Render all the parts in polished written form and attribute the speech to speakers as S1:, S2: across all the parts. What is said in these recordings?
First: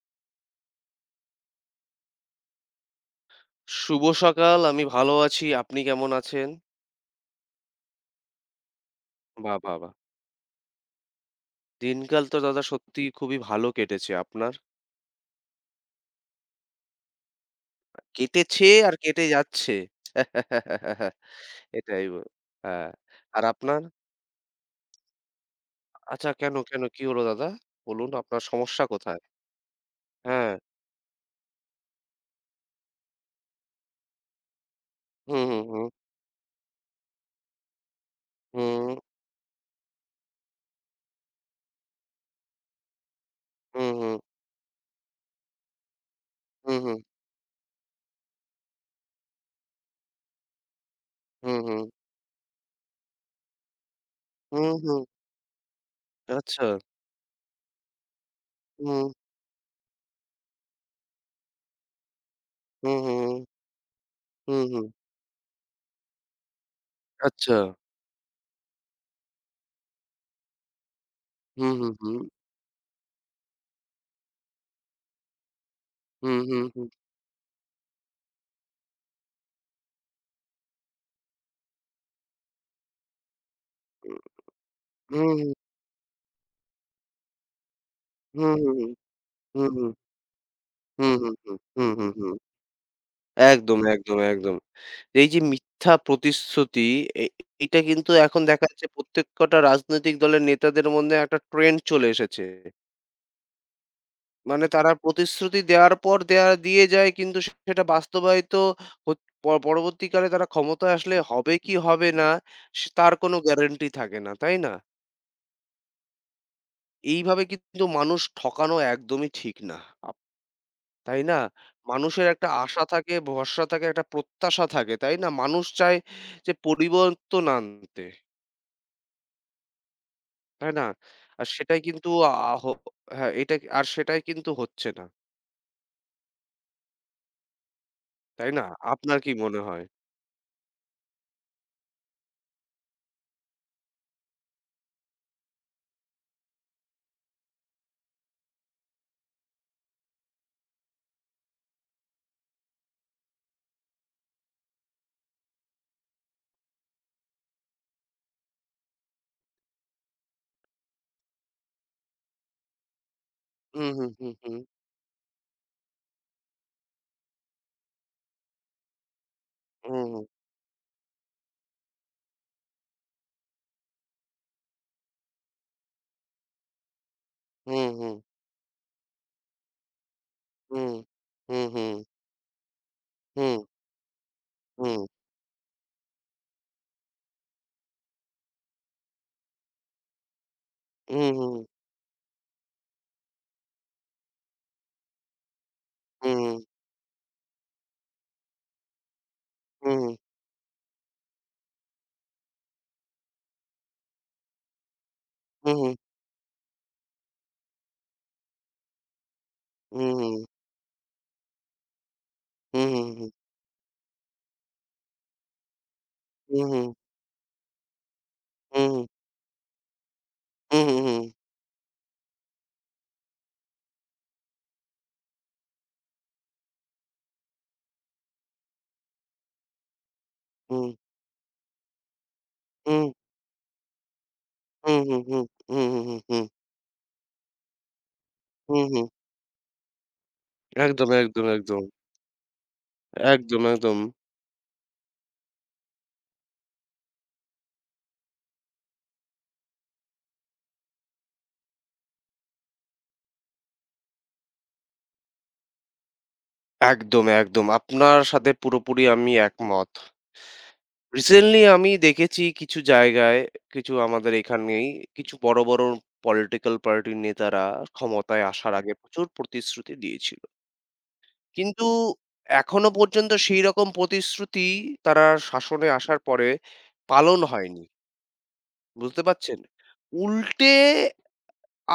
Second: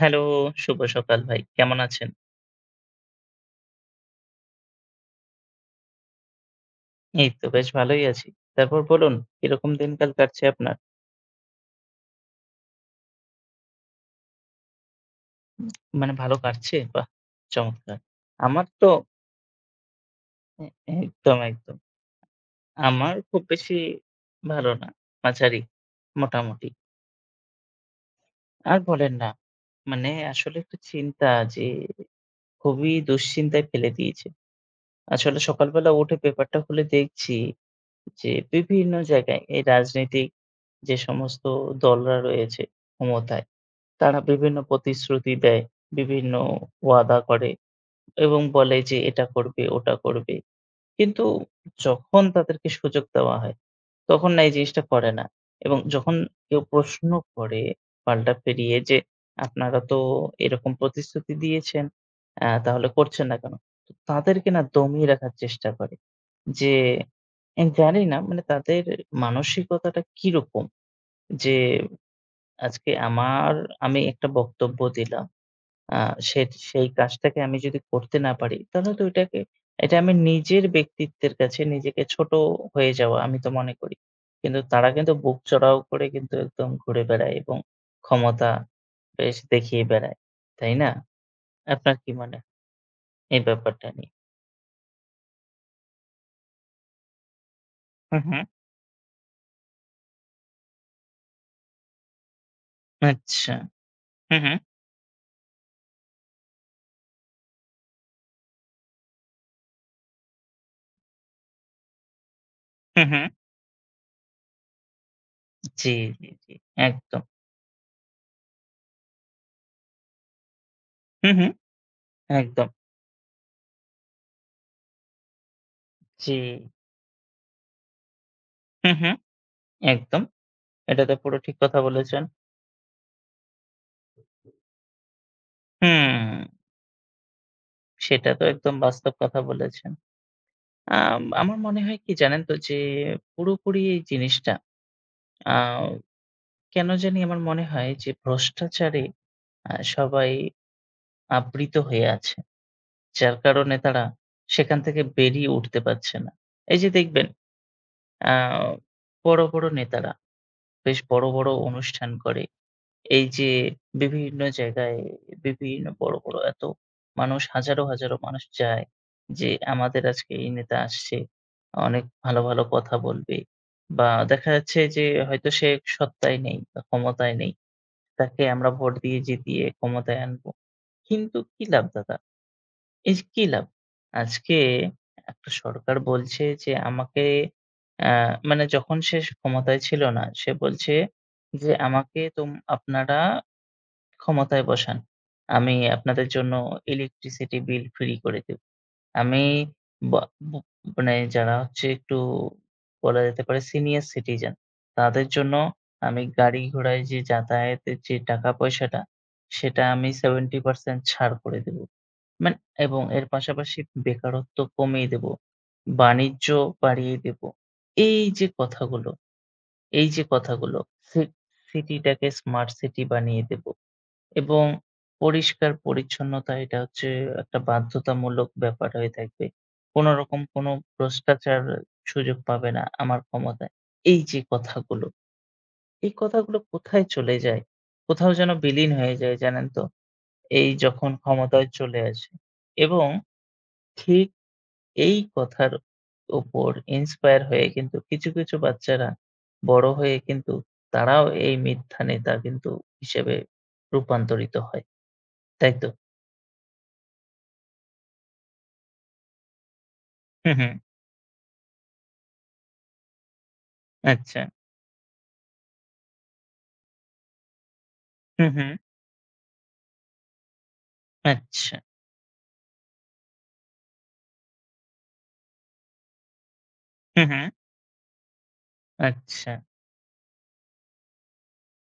S1: Hello, শুভ সকাল ভাই। কেমন আছেন?
S2: শুভ সকাল। আমি ভালো আছি। আপনি কেমন আছেন?
S1: এই তো বেশ ভালোই আছি। তারপর বলুন
S2: বাহ!
S1: কিরকম
S2: বাহ! বাহ!
S1: দিনকাল কাটছে আপনার?
S2: দিনকাল তো দাদা সত্যিই খুবই ভালো কেটেছে। আপনার?
S1: উম, মানে ভালো কাটছে? বাহ! চমৎকার।
S2: কেটেছে
S1: আমার তো
S2: আর কেটে যাচ্ছে।
S1: এ একদম, একদম।
S2: এটাই ব হ্যাঁ।
S1: আমার
S2: আর
S1: খুব বেশি
S2: আপনার?
S1: ভালো না। মাঝারি,
S2: আচ্ছা কেন,
S1: মোটামুটি।
S2: কেন? কি হলো দাদা? বলুন আপনার
S1: আর
S2: সমস্যা
S1: বলেন
S2: কোথায়?
S1: না। মানে
S2: হ্যাঁ।
S1: আসলে একটু চিন্তা যে খুবই দুশ্চিন্তায় ফেলে দিয়েছে। আসলে
S2: হুম, হুম, হুম।
S1: সকালবেলা উঠে পেপারটা খুলে দেখছি যে বিভিন্ন জায়গায় এই রাজনৈতিক যে সমস্ত দলরা রয়েছে ক্ষমতায়,
S2: হুম, হুম।
S1: তারা বিভিন্ন প্রতিশ্রুতি দেয়, বিভিন্ন
S2: হুম, হুম।
S1: ওয়াদা করে এবং বলে যে এটা করবে, ওটা করবে। কিন্তু
S2: হুম, হুম।
S1: যখন তাদেরকে সুযোগ দেওয়া হয়, তখন না এই
S2: হুম,
S1: জিনিসটা
S2: হুম।
S1: করে না। এবং যখন কেউ
S2: আচ্ছা।
S1: প্রশ্ন করে পাল্টা ফিরিয়ে যে,
S2: হুম,
S1: "আপনারা তো এরকম প্রতিশ্রুতি দিয়েছেন, তাহলে
S2: হুম,
S1: করছেন না
S2: হুম।
S1: কেন?" তো তাদেরকে না
S2: হুম, হুম।
S1: দমিয়ে রাখার চেষ্টা করে। যে
S2: আচ্ছা।
S1: আমি জানি না মানে তাদের মানসিকতাটা কিরকম? যে
S2: হুম, হুম, হুম।
S1: আজকে আমি একটা বক্তব্য দিলাম। আ
S2: হুম,
S1: সে
S2: হুম, হুম।
S1: সেই কাজটাকে আমি যদি করতে না পারি, তাহলে তো ওইটাকে এটা আমি নিজের ব্যক্তিত্বের কাছে নিজেকে ছোট হয়ে যাওয়া আমি তো মনে করি। কিন্তু তারা কিন্তু
S2: হুম,
S1: বুক
S2: হুম।
S1: চড়াও করে কিন্তু একদম ঘুরে বেড়ায় এবং
S2: হুম,
S1: ক্ষমতা
S2: হুম, হুম।
S1: বেশ
S2: হুম,
S1: দেখিয়ে
S2: হুম।
S1: বেড়ায়। তাই না?
S2: হুম, হুম, হুম, হুম,
S1: আপনার
S2: হুম,
S1: কি
S2: হুম।
S1: মনে হয় এই
S2: একদম,
S1: ব্যাপারটা নিয়ে?
S2: একদম, একদম। এই যে মিথ্যা প্রতিশ্রুতি, এ এটা কিন্তু
S1: হু, হু।
S2: এখন দেখা যাচ্ছে প্রত্যেক কটা রাজনৈতিক দলের নেতাদের মধ্যে একটা ট্রেন্ড চলে এসেছে।
S1: আচ্ছা। হু, হু।
S2: মানে তারা প্রতিশ্রুতি দেওয়ার পর দেয়া দিয়ে যায় কিন্তু সেটা বাস্তবায়িত হত পরবর্তীকালে তারা ক্ষমতায় আসলে হবে কি হবে না সে
S1: হু,
S2: তার
S1: হু।
S2: কোনো গ্যারান্টি থাকে না, তাই না?
S1: জি, জি, জি। একদম।
S2: এইভাবে কিন্তু মানুষ ঠকানো একদমই ঠিক না। তাই
S1: হু,
S2: না?
S1: হু।
S2: মানুষের একটা
S1: একদম।
S2: আশা থাকে, ভরসা থাকে, একটা প্রত্যাশা থাকে, তাই না? মানুষ চায়
S1: জি।
S2: যে পরিবর্তন আনতে,
S1: হু, হু। একদম।
S2: তাই না?
S1: এটা তো পুরো
S2: আর
S1: ঠিক কথা
S2: সেটাই কিন্তু
S1: বলেছেন।
S2: আ হ হ্যাঁ, এটা আর সেটাই কিন্তু হচ্ছে না,
S1: হুম, সেটা তো
S2: তাই না?
S1: একদম বাস্তব
S2: আপনার কি
S1: কথা
S2: মনে হয়?
S1: বলেছেন। আমার মনে হয় কি জানেন তো? যে পুরোপুরি এই জিনিসটা আ কেন জানি আমার মনে হয় যে ভ্রষ্টাচারে সবাই আবৃত হয়ে আছে। যার কারণে তারা সেখান থেকে বেরিয়ে উঠতে পারছে না। এই যে দেখবেন আ বড়, বড় নেতারা বেশ বড়, বড় অনুষ্ঠান করে। এই যে
S2: হুম, হুম, হুম,
S1: বিভিন্ন
S2: হুম,
S1: জায়গায় বিভিন্ন বড়, বড় এত মানুষ হাজারো, হাজারো মানুষ যায় যে
S2: হুম,
S1: আমাদের
S2: হুম,
S1: আজকে এই নেতা আসছে। অনেক ভালো, ভালো কথা বলবে বা দেখা যাচ্ছে যে হয়তো সে সত্তায় নেই বা ক্ষমতায় নেই।
S2: হুম, হুম,
S1: তাকে আমরা ভোট দিয়ে জিতিয়ে ক্ষমতায় আনবো। কিন্তু কি লাভ
S2: হুম,
S1: দাদা? এই যে কি
S2: হুম,
S1: লাভ? আজকে
S2: হুম,
S1: একটা সরকার বলছে যে আমাকে অ্যা মানে যখন সে ক্ষমতায় ছিল না, সে বলছে
S2: হুম,
S1: যে আমাকে তোম আপনারা ক্ষমতায় বসান। আমি আপনাদের
S2: হুম,
S1: জন্য
S2: হুম,
S1: ইলেকট্রিসিটি বিল ফ্রি করে দেব। আমি
S2: হুম,
S1: বা বু মানে যারা হচ্ছে একটু বলা যেতে পারে সিনিয়র সিটিজেন তাদের জন্য
S2: হুম, হুম,
S1: আমি গাড়ি ঘোড়ায় যে যাতায়াতের যে টাকা পয়সাটা সেটা আমি 70% ছাড় করে দেব। মানে
S2: হুম, হুম,
S1: এবং
S2: হুম, হুম, হুম,
S1: এর
S2: হুম, হুম,
S1: পাশাপাশি বেকারত্ব কমিয়ে দেব, বাণিজ্য বাড়িয়ে দেব। এই যে কথাগুলো এই যে কথাগুলো
S2: হুম, হুম, হুম, হুম,
S1: সি
S2: হুম,
S1: সিটিটাকে স্মার্ট সিটি বানিয়ে দেব। এবং পরিষ্কার-পরিচ্ছন্নতা এটা হচ্ছে একটা বাধ্যতামূলক ব্যাপার হয়ে থাকবে। কোনরকম কোন ভ্রষ্টাচার সুযোগ পাবে না
S2: হুম,
S1: আমার ক্ষমতায়। এই যে
S2: হুম,
S1: কথাগুলো,
S2: হুম, হুম,
S1: এই
S2: হুম,
S1: কথাগুলো কোথায় চলে যায়? কোথাও যেন বিলীন
S2: হুম।
S1: হয়ে যায় জানেন তো? এই
S2: একদম,
S1: যখন
S2: একদম,
S1: ক্ষমতায়
S2: একদম।
S1: চলে আসে এবং
S2: একদম, একদম।
S1: ঠিক এই কথার উপর ইন্সপায়ার হয়ে কিন্তু কিছু, কিছু বাচ্চারা বড় হয়ে কিন্তু তারাও এই মিথ্যা নেতা কিন্তু হিসেবে রূপান্তরিত হয়। তাই তো?
S2: একদম, একদম। আপনার সাথে পুরোপুরি আমি একমত।
S1: হু, হু।
S2: রিসেন্টলি আমি দেখেছি কিছু জায়গায়, কিছু আমাদের
S1: আচ্ছা।
S2: এখানেই কিছু বড়, বড় পলিটিক্যাল পার্টির নেতারা ক্ষমতায়
S1: হুম, হুম।
S2: আসার আগে প্রচুর প্রতিশ্রুতি দিয়েছিল।
S1: আচ্ছা।
S2: কিন্তু এখনো পর্যন্ত সেই রকম প্রতিশ্রুতি তারা শাসনে আসার পরে
S1: হুম,
S2: পালন
S1: হুম।
S2: হয়নি। বুঝতে
S1: আচ্ছা।
S2: পারছেন? উল্টে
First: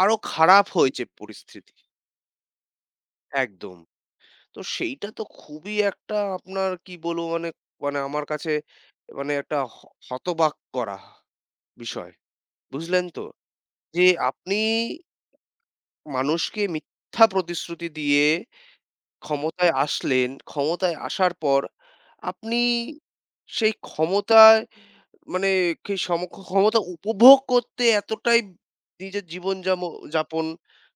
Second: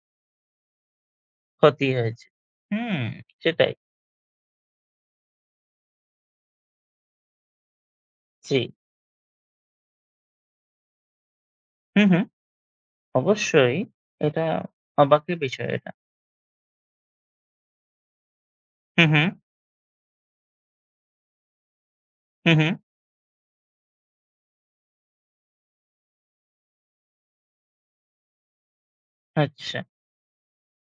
S2: আরো খারাপ হয়েছে পরিস্থিতি।
S1: ক্ষতি হয়েছে। হুম, সেটাই।
S2: একদম। তো সেইটা তো খুবই একটা আপনার কি বলবো মানে, মানে আমার কাছে
S1: জি।
S2: মানে একটা হতবাক করা
S1: হুম,
S2: বিষয়।
S1: হুম।
S2: বুঝলেন তো?
S1: অবশ্যই
S2: যে
S1: এটা
S2: আপনি
S1: অবাকের বিষয় এটা।
S2: মানুষকে মিথ্যা প্রতিশ্রুতি দিয়ে
S1: হুম, হুম।
S2: ক্ষমতায় আসলেন, ক্ষমতায় আসার পর
S1: হুম,
S2: আপনি
S1: হুম।
S2: সেই ক্ষমতায় মানে সেই সম ক্ষমতা উপভোগ করতে এতটাই নিজের জীবন
S1: আচ্ছা।
S2: যাম যাপন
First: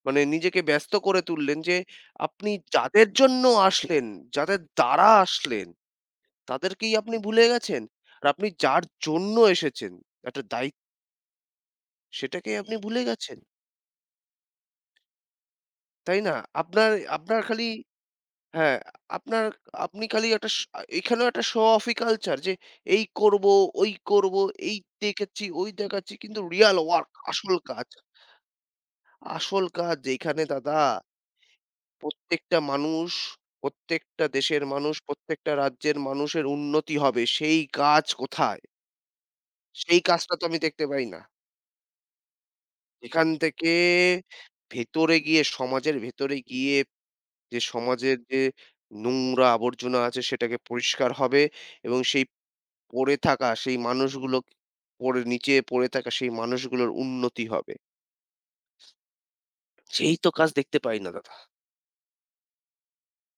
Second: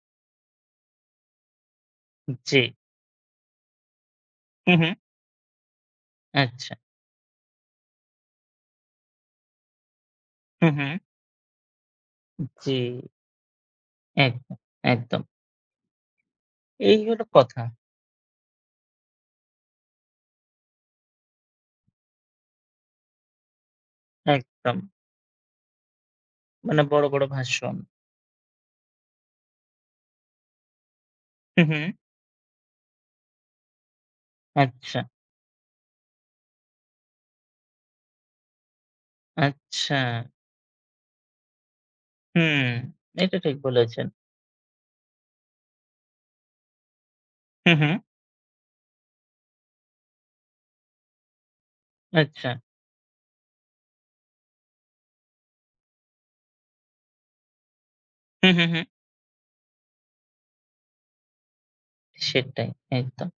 S2: মানে নিজেকে ব্যস্ত করে তুললেন যে আপনি
S1: জি।
S2: যাদের জন্য আসলেন, যাদের
S1: হুম, হুম।
S2: দ্বারা আসলেন
S1: আচ্ছা।
S2: তাদেরকেই আপনি ভুলে গেছেন। আর আপনি যার জন্য এসেছেন, একটা
S1: হুম,
S2: দায়িত্ব,
S1: হুম।
S2: সেটাকে
S1: জি।
S2: আপনি ভুলে গেছেন।
S1: একদম, একদম।
S2: তাই না? আপনার
S1: এই হলো
S2: আপনার
S1: কথা।
S2: খালি হ্যাঁ, আপনার আপনি খালি একটা এখানেও একটা শো অফি কালচার যে এই করব, ওই করব, এই
S1: একদম।
S2: দেখাচ্ছি, ওই দেখাচ্ছি। কিন্তু রিয়াল
S1: মানে বড়,
S2: ওয়ার্ক
S1: বড়
S2: আসল
S1: ভাষণ।
S2: কাজ। আসল কাজ যেখানে দাদা
S1: হুম, হুম।
S2: প্রত্যেকটা মানুষ, প্রত্যেকটা দেশের মানুষ,
S1: আচ্ছা,
S2: প্রত্যেকটা রাজ্যের মানুষের উন্নতি হবে। সেই কাজ কোথায়?
S1: আচ্ছা।
S2: সেই কাজটা তো আমি দেখতে পাই না।
S1: হুম,
S2: এখান
S1: এটা ঠিক
S2: থেকে
S1: বলেছেন।
S2: ভেতরে গিয়ে সমাজের ভেতরে গিয়ে যে
S1: হুম, হুম।
S2: সমাজের যে নোংরা আবর্জনা আছে সেটাকে পরিষ্কার হবে এবং সেই
S1: আচ্ছা।
S2: পড়ে থাকা সেই মানুষগুলো পড়ে নিচে পড়ে থাকা সেই মানুষগুলোর উন্নতি হবে।
S1: হুম, হুম, হুম।
S2: সেই তো কাজ দেখতে পাই না দাদা।
S1: সেটাই, একদম।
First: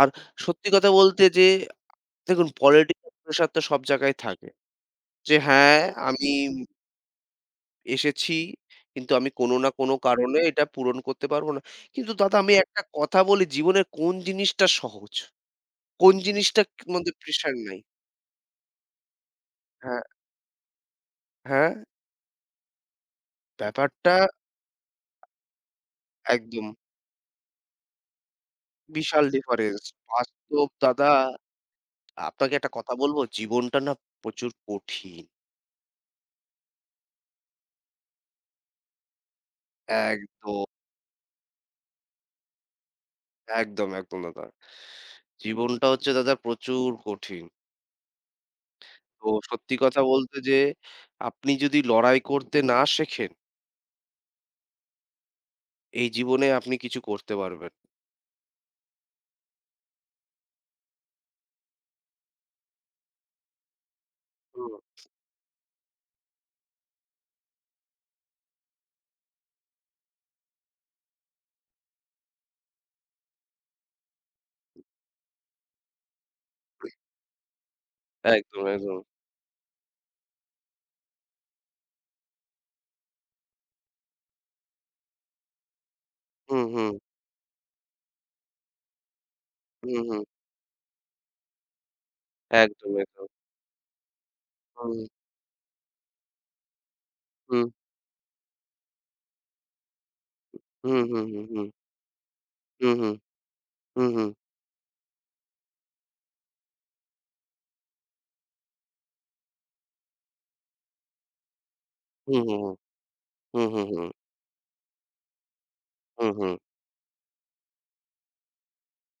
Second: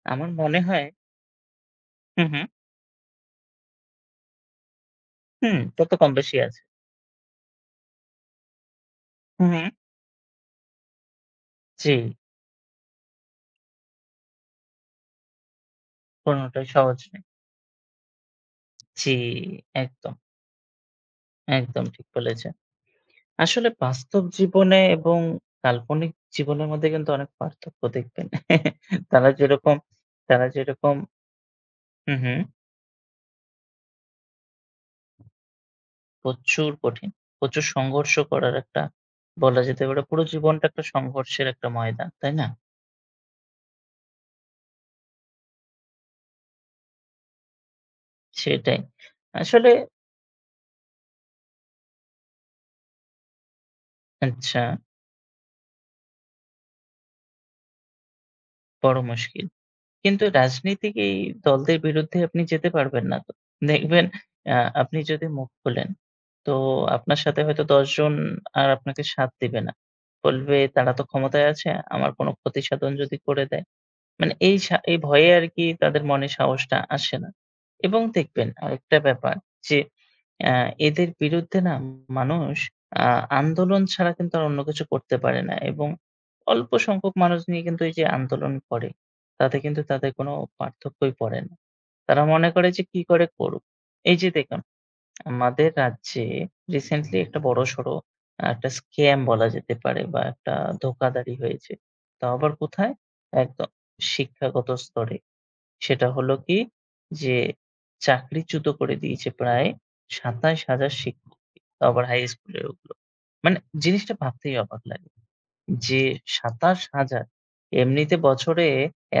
S2: আর
S1: আমার মনে
S2: সত্যি
S1: হয়।
S2: কথা বলতে যে
S1: হুম, হুম।
S2: দেখুন পলিটিক্যাল প্রেশার তো সব জায়গায় থাকে। যে
S1: হুম,
S2: হ্যাঁ,
S1: তা তো কম
S2: আমি
S1: বেশি আছে।
S2: এসেছি কিন্তু আমি
S1: হু,
S2: কোনো
S1: হু।
S2: না কোনো কারণে এটা পূরণ করতে পারব না।
S1: জি,
S2: কিন্তু দাদা আমি একটা কথা বলি জীবনের কোন জিনিসটা সহজ? কোন
S1: কোনটাই
S2: জিনিসটার
S1: সহজ
S2: মধ্যে
S1: নয়।
S2: প্রেশার নাই।
S1: জি,
S2: হ্যাঁ,
S1: একদম,
S2: হ্যাঁ,
S1: একদম ঠিক বলেছেন। আসলে
S2: ব্যাপারটা
S1: বাস্তব জীবনে এবং কাল্পনিক
S2: একদম
S1: জীবনের মধ্যে কিন্তু অনেক পার্থক্য দেখবেন।
S2: বিশাল
S1: তারা যেরকম
S2: ডিফারেন্স।
S1: তারা
S2: বাস্তব
S1: যেরকম
S2: দাদা
S1: হু, হু,
S2: আপনাকে একটা কথা বলবো, জীবনটা না প্রচুর কঠিন।
S1: প্রচুর কঠিন। প্রচুর সংঘর্ষ করার একটা বলা যেতে পারে পুরো
S2: একদম,
S1: জীবনটা একটা সংঘর্ষের একটা ময়দান, তাই না?
S2: একদম, একদম দাদা। জীবনটা হচ্ছে দাদা প্রচুর কঠিন।
S1: সেটাই।
S2: তো
S1: আসলে
S2: সত্যি কথা বলতে যে আপনি যদি লড়াই করতে না শেখেন,
S1: আচ্ছা
S2: এই জীবনে আপনি কিছু করতে পারবেন না।
S1: বড় মুশকিল। কিন্তু রাজনীতিক এই দলদের বিরুদ্ধে আপনি যেতে পারবেন না তো। দেখবেন, আ
S2: হুম,
S1: আপনি যদি মুখ খোলেন, তো আপনার সাথে হয়তো ১০ জন আর আপনাকে সাথ দিবে না। বলবে, "তারা তো ক্ষমতায় আছে, আমার কোনো ক্ষতিসাধন যদি করে দেয়।" মানে এই ভয়ে আরকি তাদের মনে সাহসটা আসে না। এবং দেখবেন
S2: একদম,
S1: আরেকটা
S2: একদম।
S1: ব্যাপার যে অ্যা এদের বিরুদ্ধে না মানুষ আ আন্দোলন ছাড়া কিন্তু আর অন্য কিছু করতে পারে না এবং
S2: হুম,
S1: অল্প
S2: হুম,
S1: সংখ্যক মানুষ নিয়ে কিন্তু এই যে আন্দোলন করে, তাতে কিন্তু
S2: হুম,
S1: তাদের
S2: হুম।
S1: কোনো পার্থক্যই পড়ে না। তারা মনে করে যে
S2: একদম,
S1: কি করে
S2: একদম।
S1: করুক। এই যে দেখুন
S2: হুম,
S1: আমাদের রাজ্যে রিসেন্টলি একটা
S2: হুম,
S1: বড়সড় একটা স্ক্যাম বলা যেতে পারে বা একটা
S2: হুম, হুম,
S1: ধোঁকাধড়ি
S2: হুম, হুম,
S1: হয়েছে। তাও আবার
S2: হুম,
S1: কোথায়?
S2: হুম,
S1: একদম
S2: হুম, হুম।
S1: শিক্ষাগত স্তরে। সেটা হলো কি? যে চাকরিচ্যুত করে দিয়েছে প্রায় ২৭,০০০ শিক্ষককে। তাও আবার হাই
S2: হুম, হুম,
S1: স্কুলের
S2: হুম।
S1: ওগুলো। মানে
S2: হুম, হুম,
S1: জিনিসটা ভাবতেই অবাক লাগে। জি,
S2: হুম।
S1: ২৭,০০০। এমনিতে বছরে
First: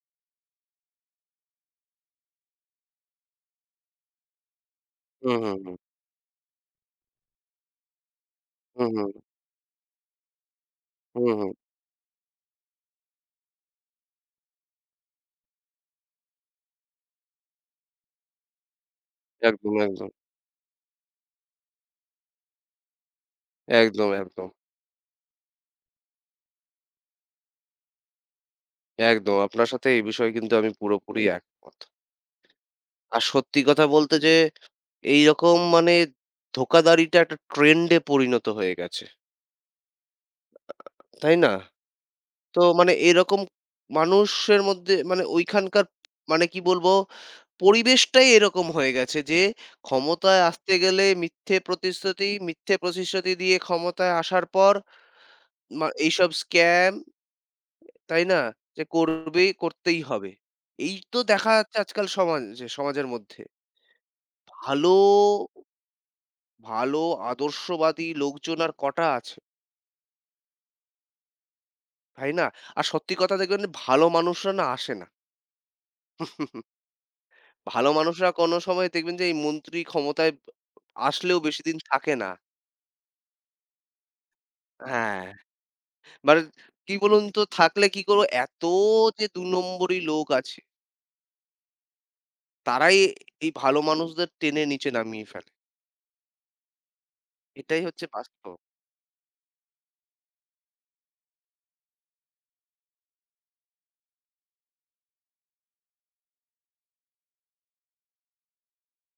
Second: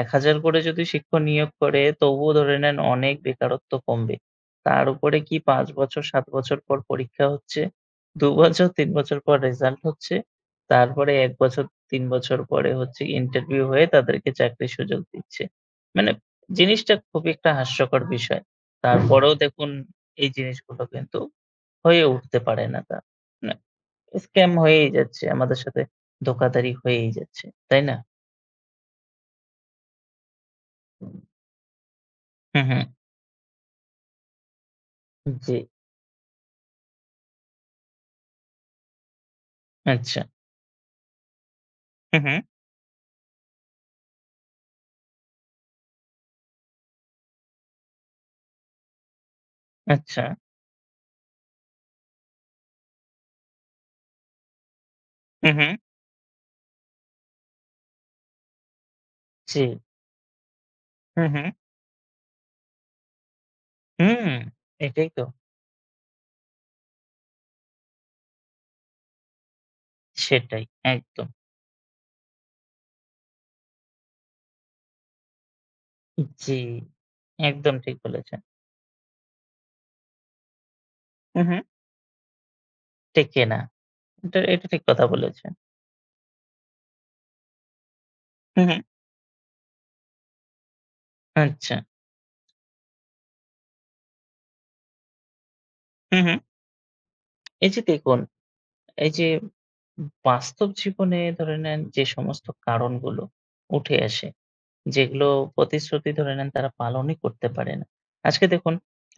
S1: ১,০০০ করে যদি শিক্ষক নিয়োগ করে তবুও ধরে নেন অনেক বেকারত্ব কমবে। তার উপরে কি
S2: হুম, হুম,
S1: ৫
S2: হুম।
S1: বছর ৭ বছর পর পরীক্ষা হচ্ছে, ২ বছর
S2: হুম,
S1: ৩
S2: হুম,
S1: বছর পর রেজাল্ট হচ্ছে, তারপরে
S2: হুম,
S1: ১
S2: হুম।
S1: বছর ৩ বছর পরে হচ্ছে ইন্টারভিউ হয়ে তাদেরকে চাকরির সুযোগ দিচ্ছে। মানে জিনিসটা খুবই একটা হাস্যকর বিষয়। তারপরেও দেখুন
S2: একদম, একদম।
S1: এই জিনিসগুলো কিন্তু হয়ে উঠতে পারে না, তা না
S2: একদম, একদম।
S1: স্ক্যাম হয়েই যাচ্ছে। আমাদের সাথে ধোঁকাধাড়ি হয়েই যাচ্ছে। তাই না?
S2: একদম। আপনার সাথে এই বিষয়ে কিন্তু আমি পুরোপুরি একমত।
S1: হুম, হুম।
S2: আর সত্যি কথা বলতে যে
S1: জি।
S2: এইরকম মানে ধোঁকাদারিটা একটা ট্রেন্ড এ পরিণত হয়ে গেছে।
S1: আচ্ছা।
S2: তাই না?
S1: হুম, হুম।
S2: তো মানে এরকম মানুষের মধ্যে মানে ওইখানকার মানে কি বলবো পরিবেশটাই এরকম হয়ে গেছে যে
S1: আচ্ছা।
S2: ক্ষমতায় আসতে গেলে মিথ্যে প্রতিশ্রুতি, মিথ্যে প্রতিশ্রুতি দিয়ে ক্ষমতায় আসার পর
S1: হুম, হুম।
S2: এইসব স্ক্যাম, তাই না? যে করবেই,
S1: জি।
S2: করতেই হবে। এই তো
S1: হুম, হুম।
S2: দেখা যাচ্ছে আজকাল সমাজে সমাজের মধ্যে।
S1: হুম।
S2: ভালো,
S1: এটাই তো।
S2: ভালো আদর্শবাদী লোকজন আর কটা আছে,
S1: সেটাই। একদম।
S2: তাই না? আর সত্যি কথা দেখবেন যে ভালো মানুষরা না আসে না।
S1: জি। একদম
S2: ভালো
S1: ঠিক
S2: মানুষরা
S1: বলেছেন।
S2: কোনো সময় দেখবেন যে এই মন্ত্রী ক্ষমতায় আসলেও
S1: হুম, হুম।
S2: বেশিদিন থাকে না।
S1: টেকে না। এটা, এটা ঠিক কথা
S2: হ্যাঁ,
S1: বলেছেন।
S2: মানে কি বলুন তো থাকলে কি করব এত
S1: হুম, হুম।
S2: যে ২ নম্বরি লোক আছে,
S1: আচ্ছা।
S2: তারাই এই ভালো মানুষদের টেনে নিচে নামিয়ে ফেলে।
S1: হুম, হুম। এই যে
S2: এটাই হচ্ছে
S1: দেখুন,
S2: বাস্তব।
S1: এই যে বাস্তব জীবনে ধরে নেন যে সমস্ত কারণগুলো উঠে আসে যেগুলো প্রতিশ্রুতি ধরে নেন তারা পালনই করতে পারে না। আজকে দেখুন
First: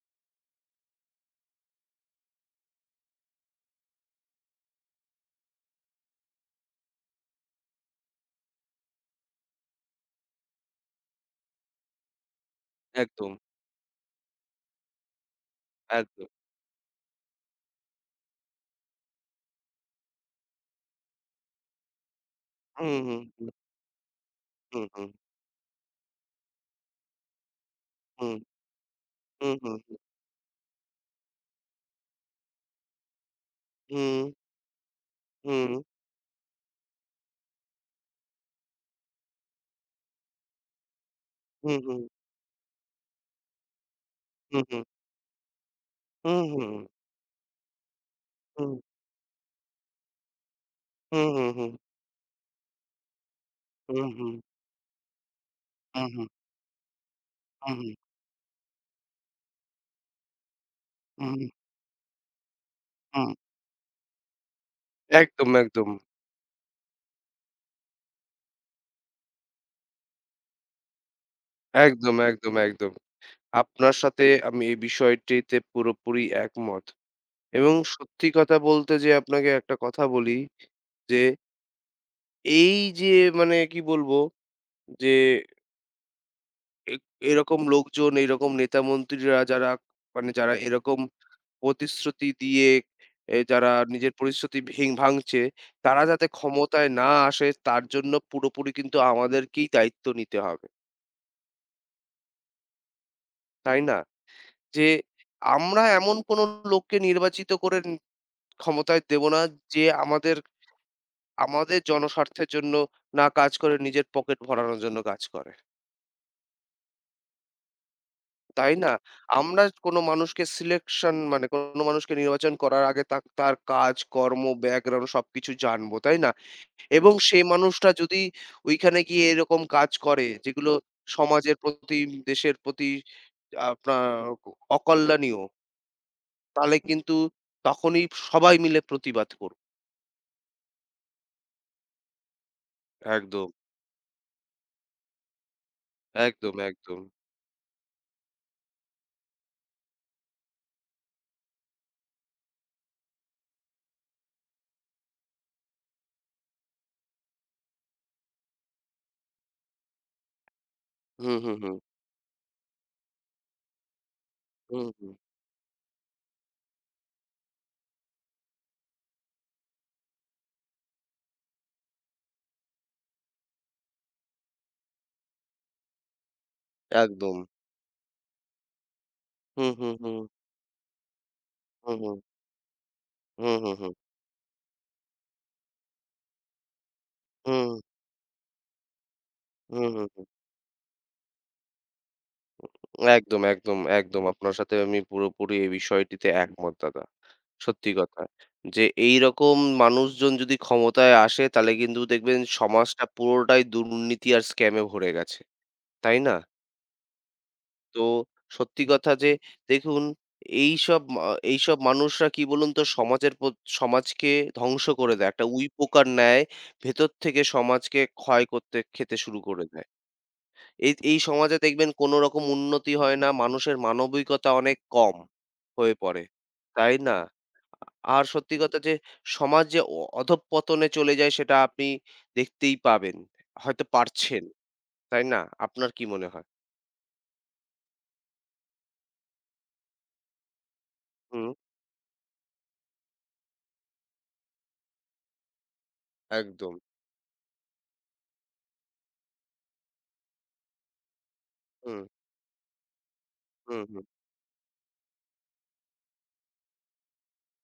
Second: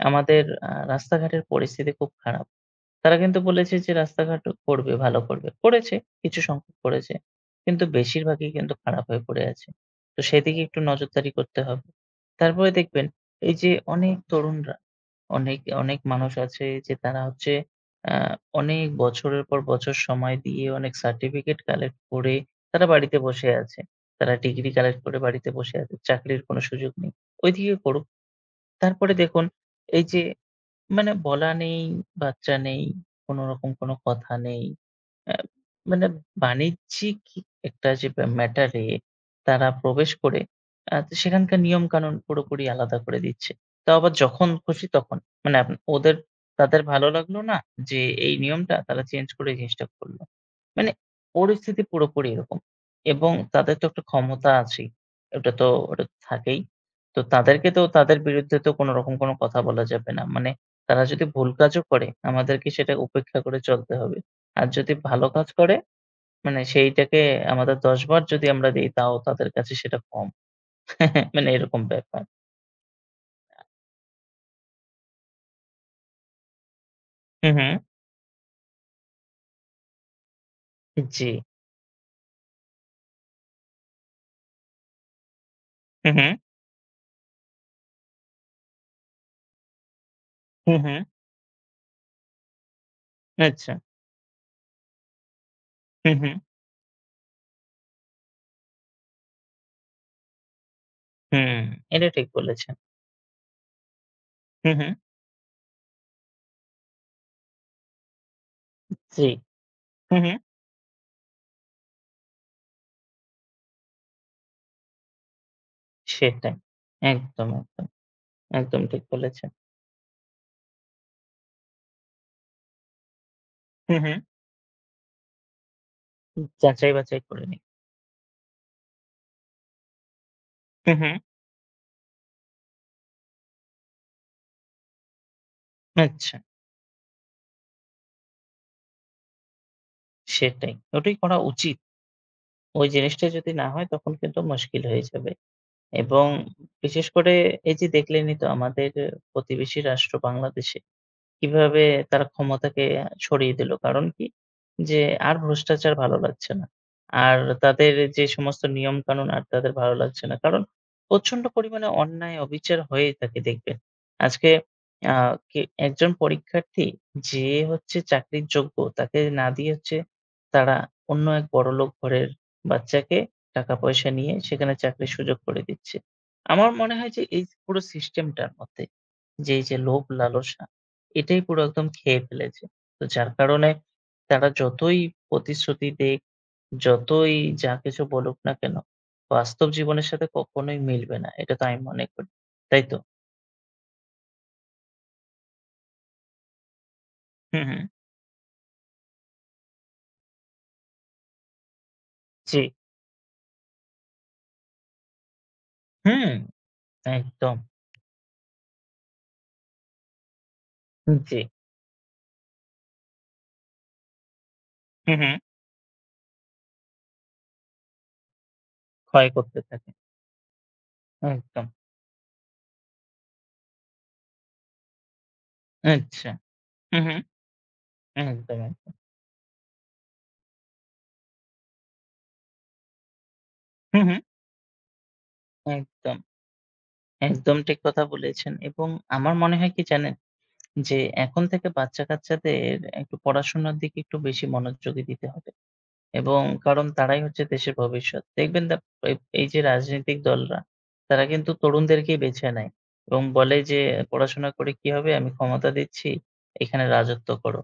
S1: আমাদের রাস্তাঘাটের পরিস্থিতি খুব খারাপ। তারা কিন্তু বলেছে যে রাস্তাঘাটও করবে, ভালো করবে। করেছে, কিছু সংখ্যক করেছে। কিন্তু বেশিরভাগই কিন্তু খারাপ হয়ে পড়ে আছে। তো সেদিকে একটু নজরদারি করতে হবে। তারপরে দেখবেন
S2: একদম,
S1: এই যে অনেক তরুণরা, অনেক, অনেক
S2: একদম।
S1: মানুষ আছে যে তারা হচ্ছে আ অনেক বছরের পর বছর সময় দিয়ে অনেক সার্টিফিকেট কালেক্ট করে তারা
S2: হুম,
S1: বাড়িতে
S2: হুম,
S1: বসে আছে। তারা ডিগ্রি
S2: হুম,
S1: কালেক্ট
S2: হুম,
S1: করে বাড়িতে বসে আছে। চাকরির কোনো সুযোগ নেই। ওইদিকে করুক।
S2: হুম,
S1: তারপরে দেখুন
S2: হুম, হুম,
S1: এই যে মানে বলা নেই, বাচ্চা নেই, কোনরকম কোনো
S2: হুম,
S1: কথা নেই। আ মানে বাণিজ্যিক একটা যে ম্যাটার এ তারা প্রবেশ করে। তো সেখানকার
S2: হুম, হুম, হুম,
S1: নিয়মকানুন পুরোপুরি আলাদা করে দিচ্ছে। তাও আবার যখন
S2: হুম,
S1: খুশি তখন। মানে আপ ওদের
S2: হুম, হুম,
S1: তাদের ভালো লাগলো না যে এই
S2: হুম,
S1: নিয়মটা তারা চেঞ্জ করে এই জিনিসটা করল। মানে
S2: হুম, হুম, হুম, হুম,
S1: পরিস্থিতি পুরোপুরি এরকম। এবং তাদের তো একটা
S2: হুম, হুম,
S1: ক্ষমতা আছেই। ওটা তো ওটা তো থাকেই। তো তাদেরকে
S2: হুম,
S1: তো তাদের বিরুদ্ধে তো কোন রকম কোন কথা বলা যাবে না। মানে তারা যদি
S2: হুম, হুম,
S1: ভুল কাজও করে আমাদেরকে সেটা
S2: হুম।
S1: উপেক্ষা করে চলতে হবে। আর যদি ভালো কাজ
S2: একদম,
S1: করে
S2: একদম,
S1: মানে সেইটাকে আমাদের ১০ বার যদি আমরা দেই তাও তাদের কাছে সেটা কম। মানে এরকম
S2: একদম,
S1: ব্যাপার।
S2: একদম, একদম। আপনার সাথে আমি এই বিষয়টিতে পুরোপুরি একমত
S1: হু, হু।
S2: এবং সত্যি কথা বলতে যে আপনাকে একটা কথা বলি যে
S1: জি।
S2: এই যে মানে কি বলবো যে
S1: হু, হু।
S2: এ এরকম লোকজন, এরকম নেতা মন্ত্রীরা যারা মানে যারা
S1: হু, হু।
S2: এরকম প্রতিশ্রুতি দিয়ে এ যারা
S1: আচ্ছা।
S2: নিজের প্রতিশ্রুতি ভাঙছে, তারা
S1: হু,
S2: যাতে
S1: হু।
S2: ক্ষমতায় না আসে তার জন্য পুরোপুরি কিন্তু আমাদেরকেই দায়িত্ব নিতে হবে।
S1: হুম, এটা ঠিক বলেছেন।
S2: তাই না?
S1: হু, হু।
S2: যে আমরা এমন কোনো লোককে নির্বাচিত করে ক্ষমতায় দেব
S1: জি।
S2: না যে
S1: হু, হু।
S2: আমাদের, আমাদের জনস্বার্থের জন্য না কাজ করে নিজের পকেট ভরানোর জন্য কাজ করে।
S1: সেটাই। একদম, একদম।
S2: তাই
S1: একদম
S2: না?
S1: ঠিক বলেছেন।
S2: আমরা কোনো মানুষকে সিলেকশন মানে কোনো মানুষকে নির্বাচন করার আগে তার কাজ,
S1: হু, হু।
S2: কর্ম, ব্যাকগ্রাউন্ড সবকিছু জানব। তাই না?
S1: যাচাই
S2: এবং
S1: বাছাই
S2: সেই
S1: করে নিই।
S2: মানুষটা যদি ওইখানে গিয়ে এরকম কাজ করে যেগুলো
S1: হু, হু।
S2: সমাজের প্রতি, দেশের প্রতি আপনার অকল্যাণীয়,
S1: আচ্ছা।
S2: তাহলে কিন্তু তখনই সবাই মিলে প্রতিবাদ করব।
S1: সেটাই। ওটাই করা উচিত। ওই জিনিসটা
S2: একদম,
S1: যদি না হয় তখন কিন্তু মুশকিল হয়ে যাবে। এবং
S2: একদম, একদম।
S1: বিশেষ করে এই যে দেখলেনই তো আমাদের প্রতিবেশী রাষ্ট্র বাংলাদেশ কিভাবে তারা ক্ষমতাকে সরিয়ে দিল। কারণ কি? যে আর ভ্রষ্টাচার ভালো লাগছে না। আর তাদের যে সমস্ত নিয়মকানুন আর তাদের ভালো লাগছে না। কারণ
S2: হুম,
S1: প্রচন্ড
S2: হুম, হুম,
S1: পরিমাণে অন্যায় অবিচার হয়েই থাকে দেখবেন। আজকে
S2: হুম, হুম।
S1: আ কে একজন পরীক্ষার্থী যে হচ্ছে চাকরির যোগ্য তাকে না দিয়ে হচ্ছে তারা অন্য এক বড়লোক ঘরের বাচ্চাকে টাকা পয়সা নিয়ে সেখানে চাকরির সুযোগ করে দিচ্ছে। আমার মনে হয় যে
S2: একদম।
S1: এই পুরো সিস্টেমটার মধ্যে যে এই
S2: হুম,
S1: যে
S2: হুম,
S1: লোভ
S2: হুম,
S1: লালসা এটাই পুরো একদম
S2: হুম, হুম,
S1: খেয়ে ফেলেছে। তো যার
S2: হুম,
S1: কারণে
S2: হুম, হুম,
S1: তারা যতই প্রতিশ্রুতি দিক, যতই
S2: হুম,
S1: যা কিছু বলুক না কেন, বাস্তব
S2: হুম,
S1: জীবনের
S2: হুম।
S1: সাথে কখনোই মিলবে না। এটা তো আমি মনে করি। তাই তো?
S2: একদম, একদম, একদম। আপনার সাথে আমি পুরোপুরি এই বিষয়টিতে একমত দাদা।
S1: হুম, হুম।
S2: সত্যি কথা। যে এইরকম মানুষজন যদি ক্ষমতায় আসে তাহলে কিন্তু দেখবেন
S1: জি।
S2: সমাজটা পুরোটাই দুর্নীতি আর স্ক্যামে ভরে গেছে। তাই
S1: হুম,
S2: না?
S1: একদম।
S2: তো সত্যি কথা যে দেখুন এইসব মা
S1: জি।
S2: এইসব মানুষরা কি বলুন তো সমাজের প্রত সমাজকে ধ্বংস করে
S1: হুম,
S2: দেয়।
S1: হুম।
S2: একটা উইপোকার ন্যায় ভেতর থেকে সমাজকে ক্ষয় করতে খেতে
S1: ক্ষয়
S2: শুরু
S1: করতে
S2: করে দেয়।
S1: থাকে।
S2: এই এই সমাজে
S1: একদম।
S2: দেখবেন কোনো রকম উন্নতি হয় না। মানুষের মানবিকতা অনেক কম হয়ে পড়ে।
S1: আচ্ছা।
S2: তাই
S1: হুম,
S2: না?
S1: হুম।
S2: আর
S1: একদম,
S2: সত্যি কথা যে
S1: একদম।
S2: সমাজ যে অধঃপতনে চলে যায় সেটা আপনি দেখতেই পাবেন। হয়তো
S1: হুম, হুম।
S2: পারছেন। তাই না? আপনার কি
S1: একদম।
S2: মনে হয়?
S1: একদম ঠিক কথা বলেছেন এবং আমার মনে হয় কি জানেন যে এখন
S2: হুম,
S1: থেকে বাচ্চা-কাচ্চাদের একটু পড়াশোনার দিকে একটু বেশি মনোযোগী দিতে হবে এবং
S2: একদম।
S1: কারণ তারাই হচ্ছে দেশের ভবিষ্যৎ। দেখবেন এই এই যে রাজনৈতিক দলরা, তারা কিন্তু
S2: হুম,
S1: তরুণদেরকেই বেছে নেয় এবং বলে যে,
S2: হুম, হুম।
S1: "পড়াশোনা করে কি হবে? আমি ক্ষমতা দিচ্ছি, এখানে রাজত্ব করো।"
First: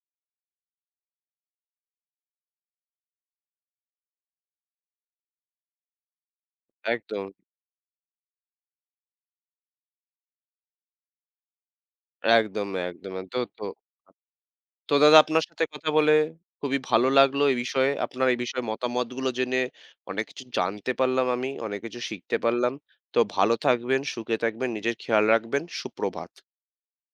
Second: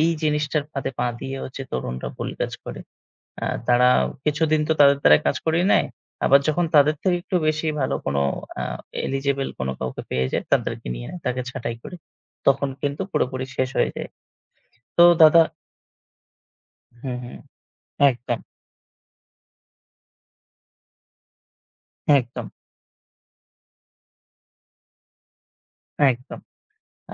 S1: এই জিনিসটার ফাঁদে পা দিয়ে হচ্ছে তরুণরা ভুল কাজ করে। তারা কিছুদিন তো তাদের দ্বারা কাজ করিয়ে নেয়। আবার যখন তাদের থেকে
S2: একদম,
S1: একটু বেশি ভালো কোনো আ এলিজিবল কোনো কাউকে পেয়ে যায়, তাদেরকে নিয়ে নেয়, তাকে ছাঁটাই করে।
S2: একদম,
S1: তখন কিন্তু
S2: একদম। তো
S1: পুরোপুরি
S2: তো
S1: শেষ হয়ে যায়।
S2: তো
S1: তো
S2: দাদা
S1: দাদা
S2: আপনার সাথে কথা বলে খুবই ভালো
S1: হুম, হুম।
S2: লাগলো এই বিষয়ে। আপনার এই
S1: একদম,
S2: বিষয়ে মতামতগুলো জেনে অনেক কিছু জানতে পারলাম আমি, অনেক কিছু শিখতে
S1: একদম,
S2: পারলাম। তো ভালো থাকবেন, সুখে থাকবেন, নিজের খেয়াল রাখবেন। সুপ্রভাত।
S1: একদম।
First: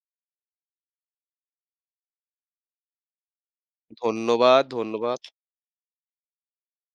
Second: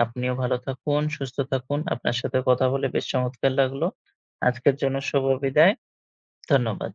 S1: আপনিও ভালো থাকুন, সুস্থ থাকুন। আপনার সাথে কথা বলে বেশ চমৎকার লাগলো।
S2: ধন্যবাদ,
S1: আজকের জন্য
S2: ধন্যবাদ।
S1: শুভ বিদায়। ধন্যবাদ।